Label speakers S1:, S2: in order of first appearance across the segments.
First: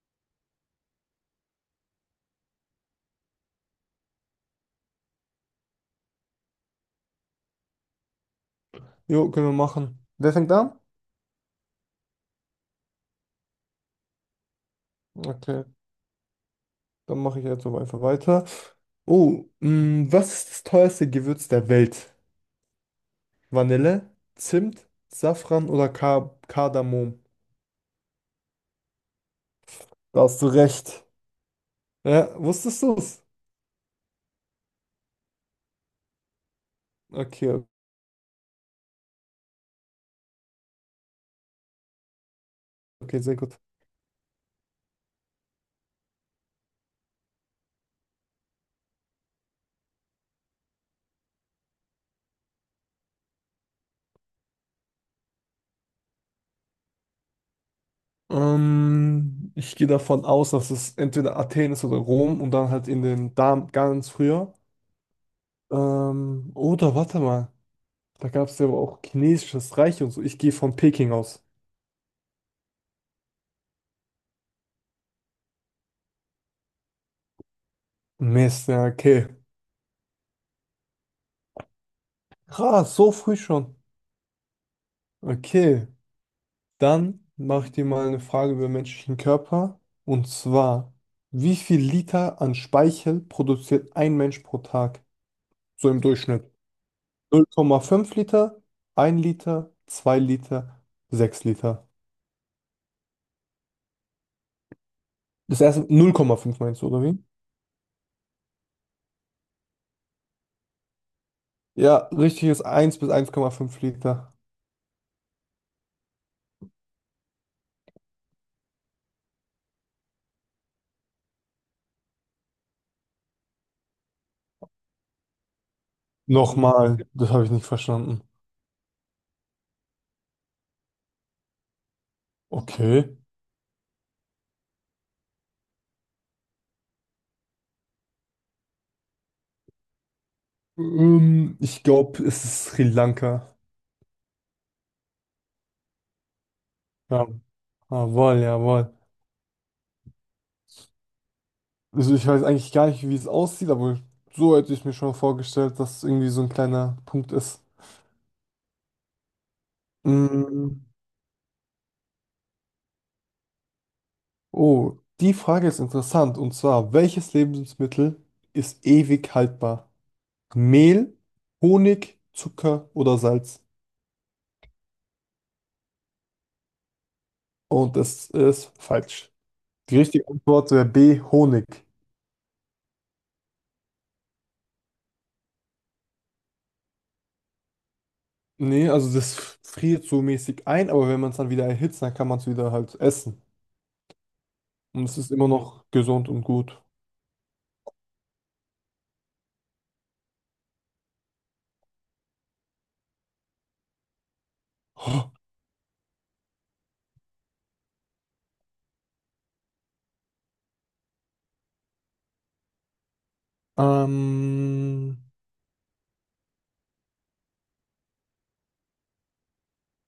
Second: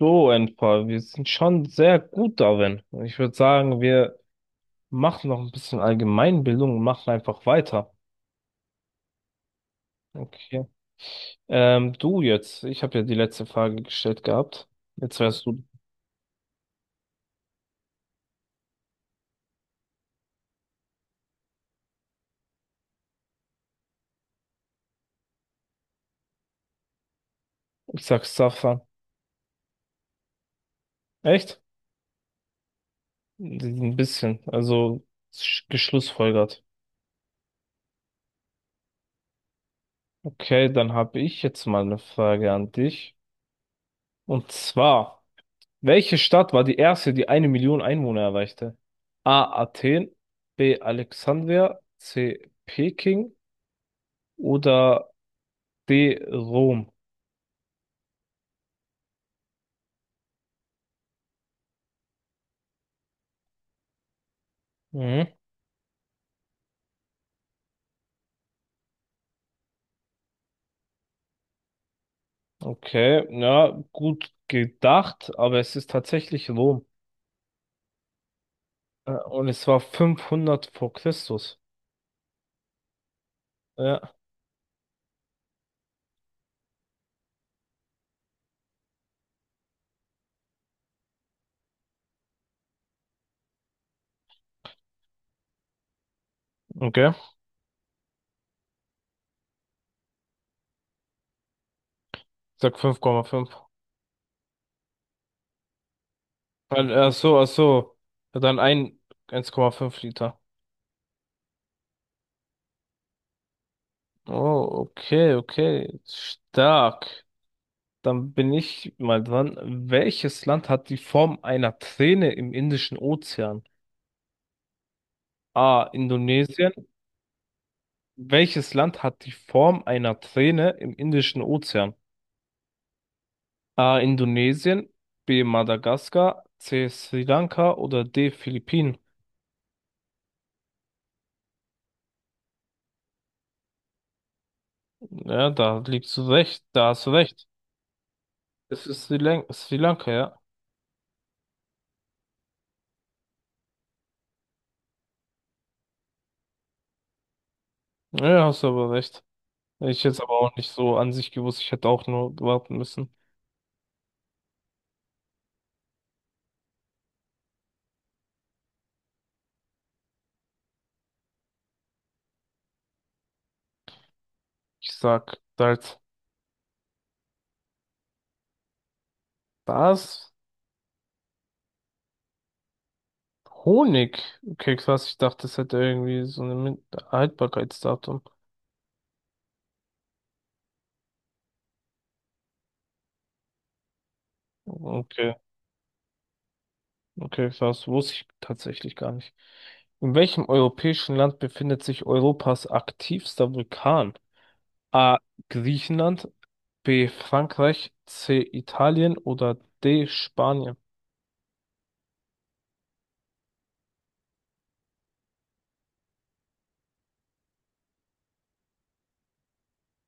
S1: So, Enfer, wir sind schon sehr gut darin. Ich würde sagen, wir machen noch ein bisschen Allgemeinbildung und machen einfach weiter.
S2: Jo, können wir machen. Wer fängt
S1: Okay.
S2: an?
S1: Du jetzt, ich habe ja die letzte Frage gestellt gehabt. Jetzt wärst du.
S2: Okay, dann mache ich jetzt so einfach weiter. Oh, was ist das teuerste Gewürz der Welt? Vanille, Zimt, Safran oder Ka Kardamom?
S1: Ich sag Safa.
S2: Da hast du recht.
S1: Echt?
S2: Ja, wusstest du es?
S1: Ein bisschen, also geschlussfolgert.
S2: Okay,
S1: Okay, dann habe ich jetzt mal eine Frage an dich.
S2: okay, sehr gut.
S1: Und zwar. Welche Stadt war die erste, die eine Million Einwohner erreichte? A. Athen, B. Alexandria, C. Peking oder D. Rom?
S2: Ich gehe davon aus, dass es entweder Athen ist oder Rom und dann halt in den Dam ganz früher.
S1: Mhm.
S2: Oder warte mal, da gab es ja aber auch chinesisches Reich und so. Ich gehe von Peking aus.
S1: Okay, ja, gut gedacht, aber es ist tatsächlich Rom.
S2: Mist, ja,
S1: Äh,
S2: okay.
S1: Und es war 500 vor Christus.
S2: Krass, so früh schon.
S1: Ja,
S2: Okay, dann mache ich dir mal eine Frage über den menschlichen Körper. Und zwar, wie viel Liter an Speichel produziert ein Mensch pro Tag? So im Durchschnitt.
S1: okay. Ich
S2: 0,5 Liter, 1 Liter, 2 Liter, 6 Liter.
S1: sag 5,5.
S2: Das erste 0,5 meinst du,
S1: Weil,
S2: oder
S1: ach
S2: wie?
S1: so, ach so. Ja, dann ein, 1,5 Liter.
S2: Ja, richtig ist 1 bis 1,5 Liter.
S1: Oh, okay, okay. Stark. Dann bin ich mal dran. Welches Land hat die Form einer Träne im Indischen Ozean? A. Indonesien.
S2: Nochmal, das habe ich nicht verstanden.
S1: Welches Land hat die Form einer Träne im Indischen Ozean?
S2: Okay.
S1: A. Indonesien. B. Madagaskar. C. Sri Lanka oder D. Philippinen?
S2: Ich glaube, es ist Sri Lanka.
S1: Ja, da liegst du recht. Da hast du
S2: Ja.
S1: recht.
S2: Jawohl,
S1: Es
S2: jawohl.
S1: ist Sri Lanka, ja.
S2: Also ich weiß eigentlich gar nicht, wie es aussieht, aber so hätte ich mir schon vorgestellt, dass es irgendwie so ein kleiner Punkt ist.
S1: Ja, hast du aber recht. Hätte ich jetzt aber auch nicht
S2: Mm.
S1: so an sich gewusst. Ich hätte auch nur warten müssen.
S2: Oh, die Frage ist interessant. Und zwar, welches Lebensmittel ist ewig haltbar? Mehl, Honig, Zucker oder Salz?
S1: Ich sag halt
S2: Und das ist falsch. Die richtige
S1: das.
S2: Antwort wäre B, Honig.
S1: Honigkeks, was ich dachte, das hätte irgendwie so ein Haltbarkeitsdatum.
S2: Nee, also das friert so mäßig ein, aber wenn man es dann wieder erhitzt, dann kann man es wieder halt essen. Und es ist
S1: Okay,
S2: immer noch gesund und gut.
S1: okay, das wusste ich tatsächlich gar nicht. In welchem europäischen Land befindet sich Europas aktivster Vulkan? A. Griechenland, B. Frankreich, C. Italien oder D. Spanien?
S2: Ähm,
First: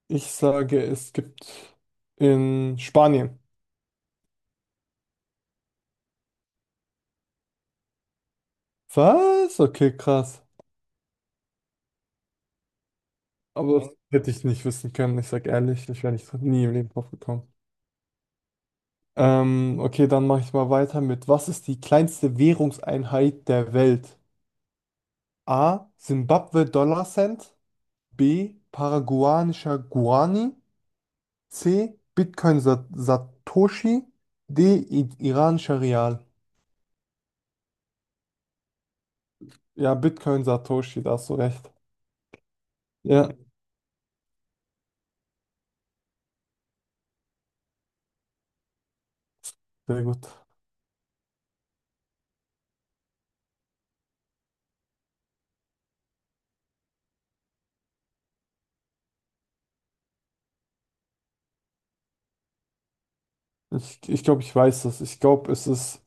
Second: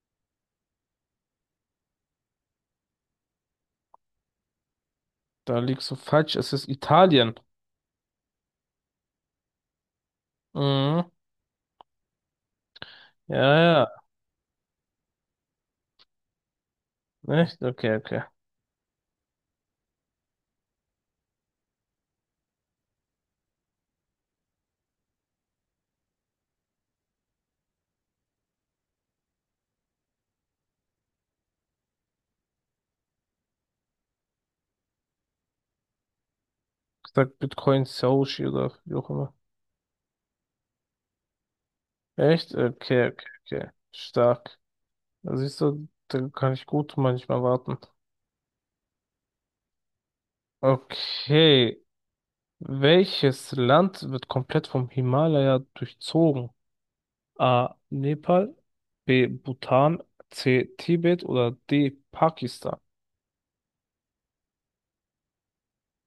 S2: Ich sage, es gibt in Spanien.
S1: Da liegst du falsch, es ist Italien.
S2: Was? Okay, krass.
S1: Mhm.
S2: Aber
S1: Ja,
S2: das hätte ich nicht wissen können. Ich sage ehrlich, ich wäre nicht nie im Leben drauf
S1: ja,
S2: gekommen.
S1: echt? Okay, okay.
S2: Okay, dann mache ich mal weiter mit, was ist die kleinste Währungseinheit der Welt? A. Simbabwe Dollar Cent. B. Paraguayanischer Guarani. C. Bitcoin Sa Satoshi. D. I iranischer Rial.
S1: Ich sag Bitcoin Sushi oder wie auch immer.
S2: Ja, Bitcoin Satoshi, da hast du recht.
S1: Echt? Okay, okay,
S2: Ja,
S1: okay. Stark. Da siehst du, da kann ich gut manchmal warten.
S2: sehr gut.
S1: Okay. Welches Land wird komplett vom Himalaya durchzogen? A. Nepal, B. Bhutan, C. Tibet oder D. Pakistan?
S2: Ich glaube, ich weiß das. Ich glaube, es ist.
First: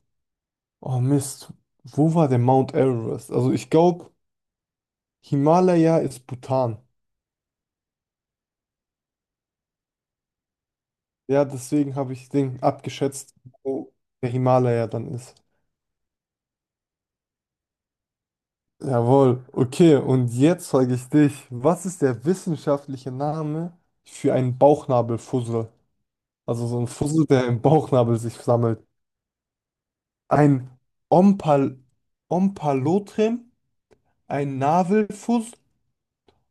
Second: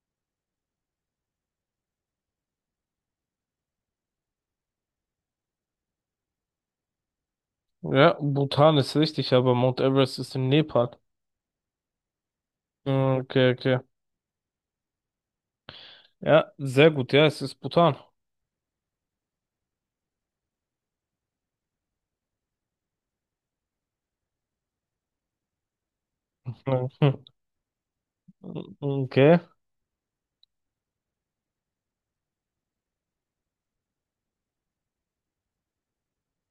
S2: Oh Mist. Wo war der Mount Everest? Also ich glaube, Himalaya ist Bhutan.
S1: Ja, Bhutan ist richtig, aber Mount Everest ist in Nepal.
S2: Ja, deswegen habe ich den
S1: Mm,
S2: abgeschätzt,
S1: okay, okay.
S2: wo der Himalaya dann ist.
S1: Ja, sehr gut. Ja, es ist Bhutan.
S2: Jawohl. Okay, und jetzt frage ich dich, was ist der wissenschaftliche Name für einen Bauchnabelfussel? Also so ein
S1: Mhm.
S2: Fussel, der im Bauchnabel sich sammelt.
S1: Okay.
S2: Ein Ompal Ompalotrem, ein Navelfuss,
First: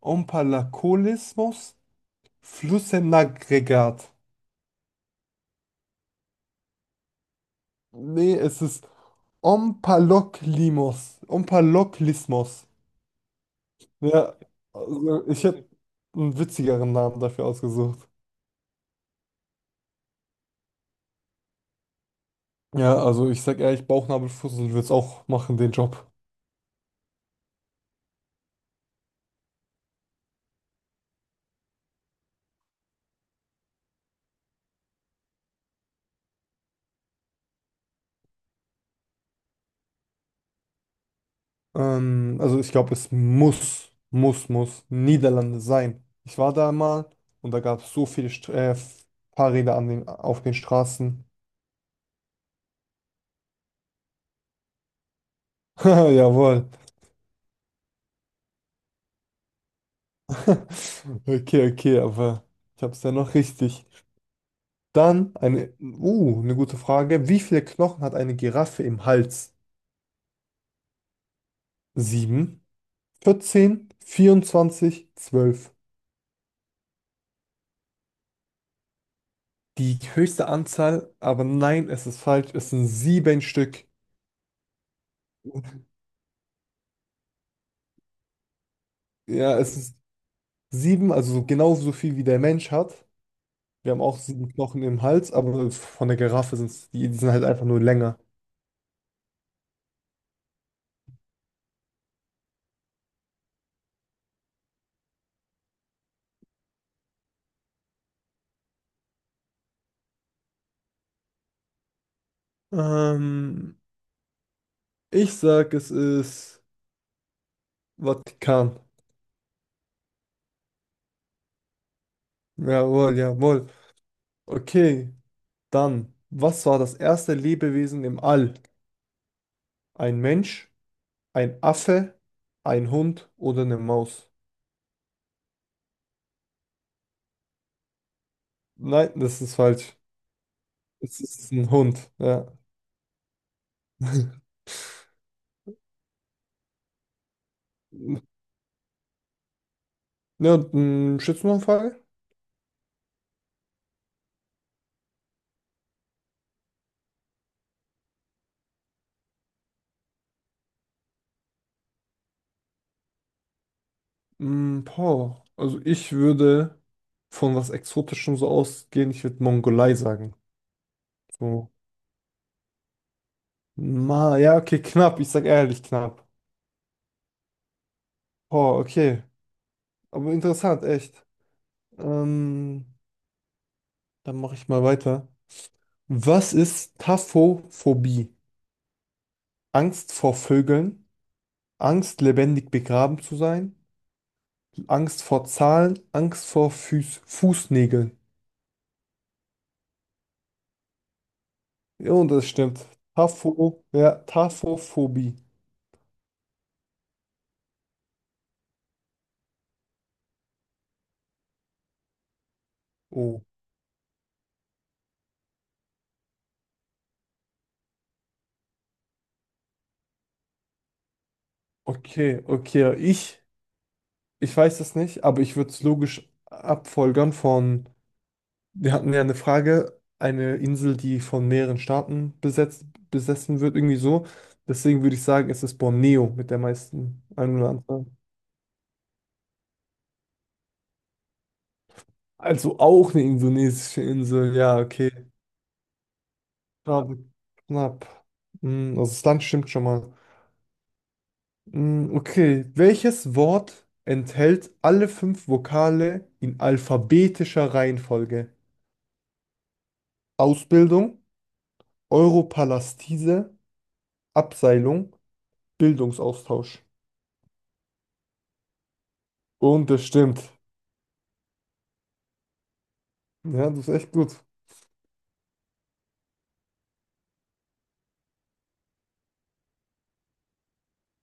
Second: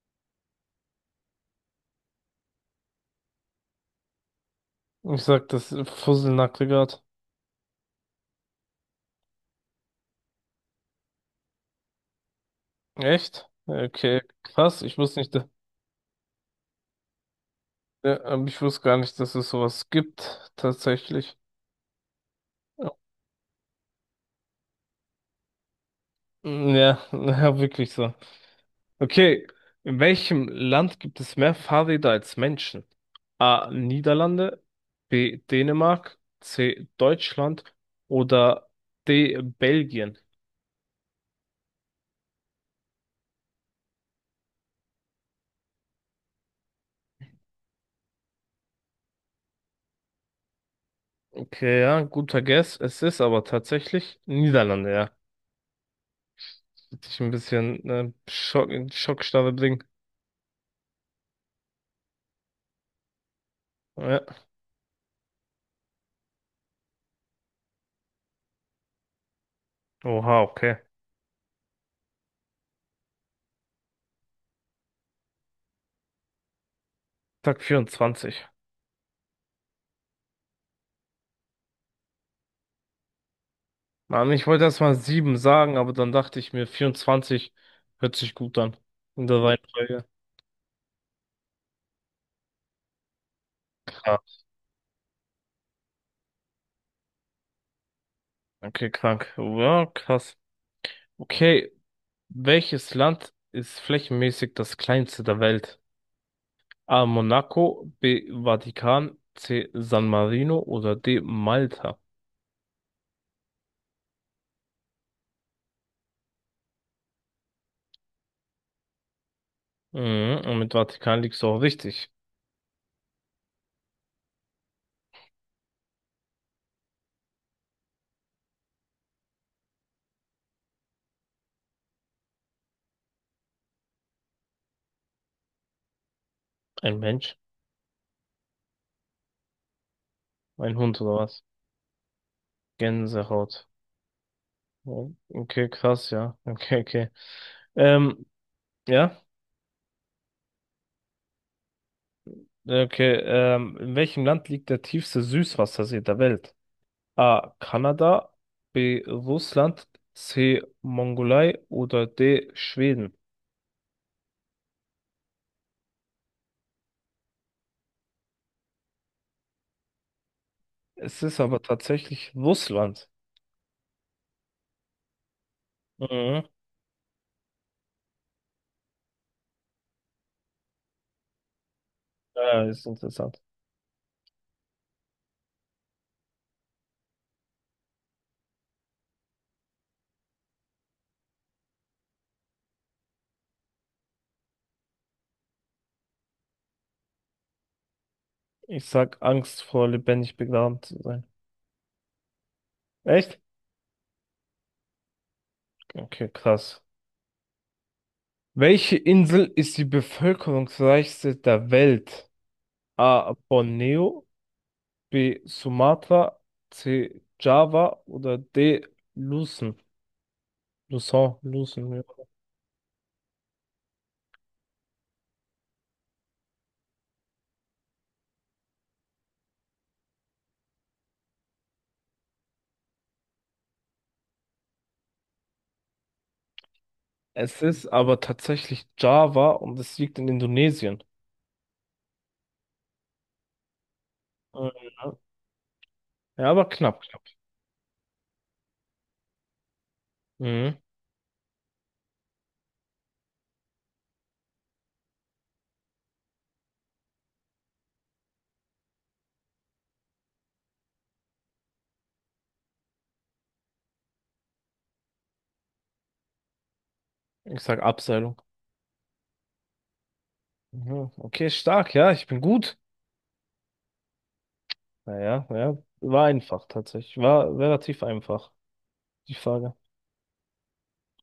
S2: Ompalakolismus. Flussenaggregat.
S1: Ich sag das Fusselnackte grad.
S2: Nee, es ist Omphaloklimos. Omphaloklismos.
S1: Echt? Okay,
S2: Ja,
S1: krass. Ich wusste
S2: also
S1: nicht.
S2: ich hätte einen witzigeren Namen dafür ausgesucht.
S1: Ja, aber ich wusste gar nicht, dass es sowas gibt, tatsächlich.
S2: Ja, also ich sag ehrlich, Bauchnabelfussel wird's auch machen, den Job.
S1: Mm, ja, ja, wirklich so. Okay, in welchem Land gibt es mehr Fahrräder als Menschen? A. Niederlande, B. Dänemark, C. Deutschland oder D. Belgien.
S2: Also ich glaube, es muss Niederlande sein. Ich war da mal und da gab es so viele St Fahrräder an den, auf den Straßen.
S1: Okay, ja, guter Guess. Es ist aber tatsächlich Niederlande, ja.
S2: Haha, jawohl.
S1: Hätte ich ein bisschen Schock, in Schockstarre bringen.
S2: Okay, okay, aber ich hab's ja noch richtig.
S1: Ja.
S2: Dann eine gute Frage. Wie viele Knochen hat eine Giraffe im Hals?
S1: Oha, okay.
S2: 7, 14, 24, 12.
S1: Tag 24.
S2: Die höchste Anzahl, aber nein, es ist falsch. Es sind sieben Stück.
S1: Mann, ich wollte erst mal sieben sagen, aber dann dachte ich mir, 24 hört sich gut an. In der Nee.
S2: Ja, es ist
S1: Reihenfolge.
S2: sieben, also so genauso viel wie der Mensch hat. Wir haben auch
S1: Krass.
S2: sieben Knochen im Hals, aber von der Giraffe sind es, die sind halt einfach nur länger.
S1: Okay, krank. Ja, krass. Okay, welches Land ist flächenmäßig das kleinste der Welt? A. Monaco, B. Vatikan, C. San Marino oder D. Malta?
S2: Ähm, Ich sag, es ist Vatikan.
S1: Mhm, und mit Vatikan liegst du auch richtig.
S2: Jawohl, jawohl. Okay. Dann, was war das erste Lebewesen im All? Ein Mensch, ein Affe, ein Hund oder eine Maus?
S1: Ein Mensch?
S2: Nein, das ist falsch.
S1: Ein Hund oder
S2: Es
S1: was?
S2: ist ein Hund, ja.
S1: Gänsehaut. Oh, okay, krass, ja. Okay, okay. Ähm, ja.
S2: Ja, schätzt du noch eine Frage?
S1: Okay, in welchem Land liegt der tiefste Süßwassersee der Welt? A. Kanada, B. Russland, C. Mongolei oder D. Schweden.
S2: Boah, also ich würde von was Exotischem so ausgehen, ich würde Mongolei sagen.
S1: Es ist aber
S2: So.
S1: tatsächlich Russland.
S2: Ja, okay, knapp, ich sag ehrlich knapp.
S1: Mhm.
S2: Boah, okay. Aber interessant, echt.
S1: Ja, ist
S2: Ähm,
S1: interessant.
S2: Dann mache ich mal weiter. Was ist Taphophobie? Angst vor Vögeln, Angst lebendig begraben zu sein, Angst vor Zahlen, Angst vor Füß Fußnägeln.
S1: Ich sag Angst vor lebendig begraben zu sein.
S2: Ja, und das stimmt.
S1: Echt?
S2: Ja, Taphophobie.
S1: Okay, krass. Welche Insel ist die bevölkerungsreichste der Welt? A.
S2: Oh,
S1: Borneo, B. Sumatra, C. Java oder D. Luzon. Lusau, Lucen, ja.
S2: okay, okay. Ich weiß das nicht, aber ich würde es logisch abfolgern von, wir hatten ja eine Frage, eine Insel, die von mehreren Staaten besetzt, besessen wird, irgendwie so. Deswegen würde ich sagen, es ist Borneo mit der meisten
S1: Es ist
S2: Einwohneranzahl.
S1: aber tatsächlich Java und es liegt in Indonesien.
S2: Also auch eine indonesische Insel,
S1: Äh,
S2: ja, okay.
S1: Ja, ja, aber knapp,
S2: Knapp.
S1: knapp.
S2: Knapp. Also das Land stimmt schon mal.
S1: Mhm.
S2: Okay, welches Wort enthält alle fünf Vokale in alphabetischer Reihenfolge? Ausbildung, Europalastise, Abseilung, Bildungsaustausch.
S1: Ich sag Abseilung.
S2: Und das stimmt.
S1: Mhm. Okay, stark, ja, ich bin gut.
S2: Ja, das ist echt gut.
S1: Naja, ja, ja, war einfach tatsächlich. War relativ einfach, die Frage.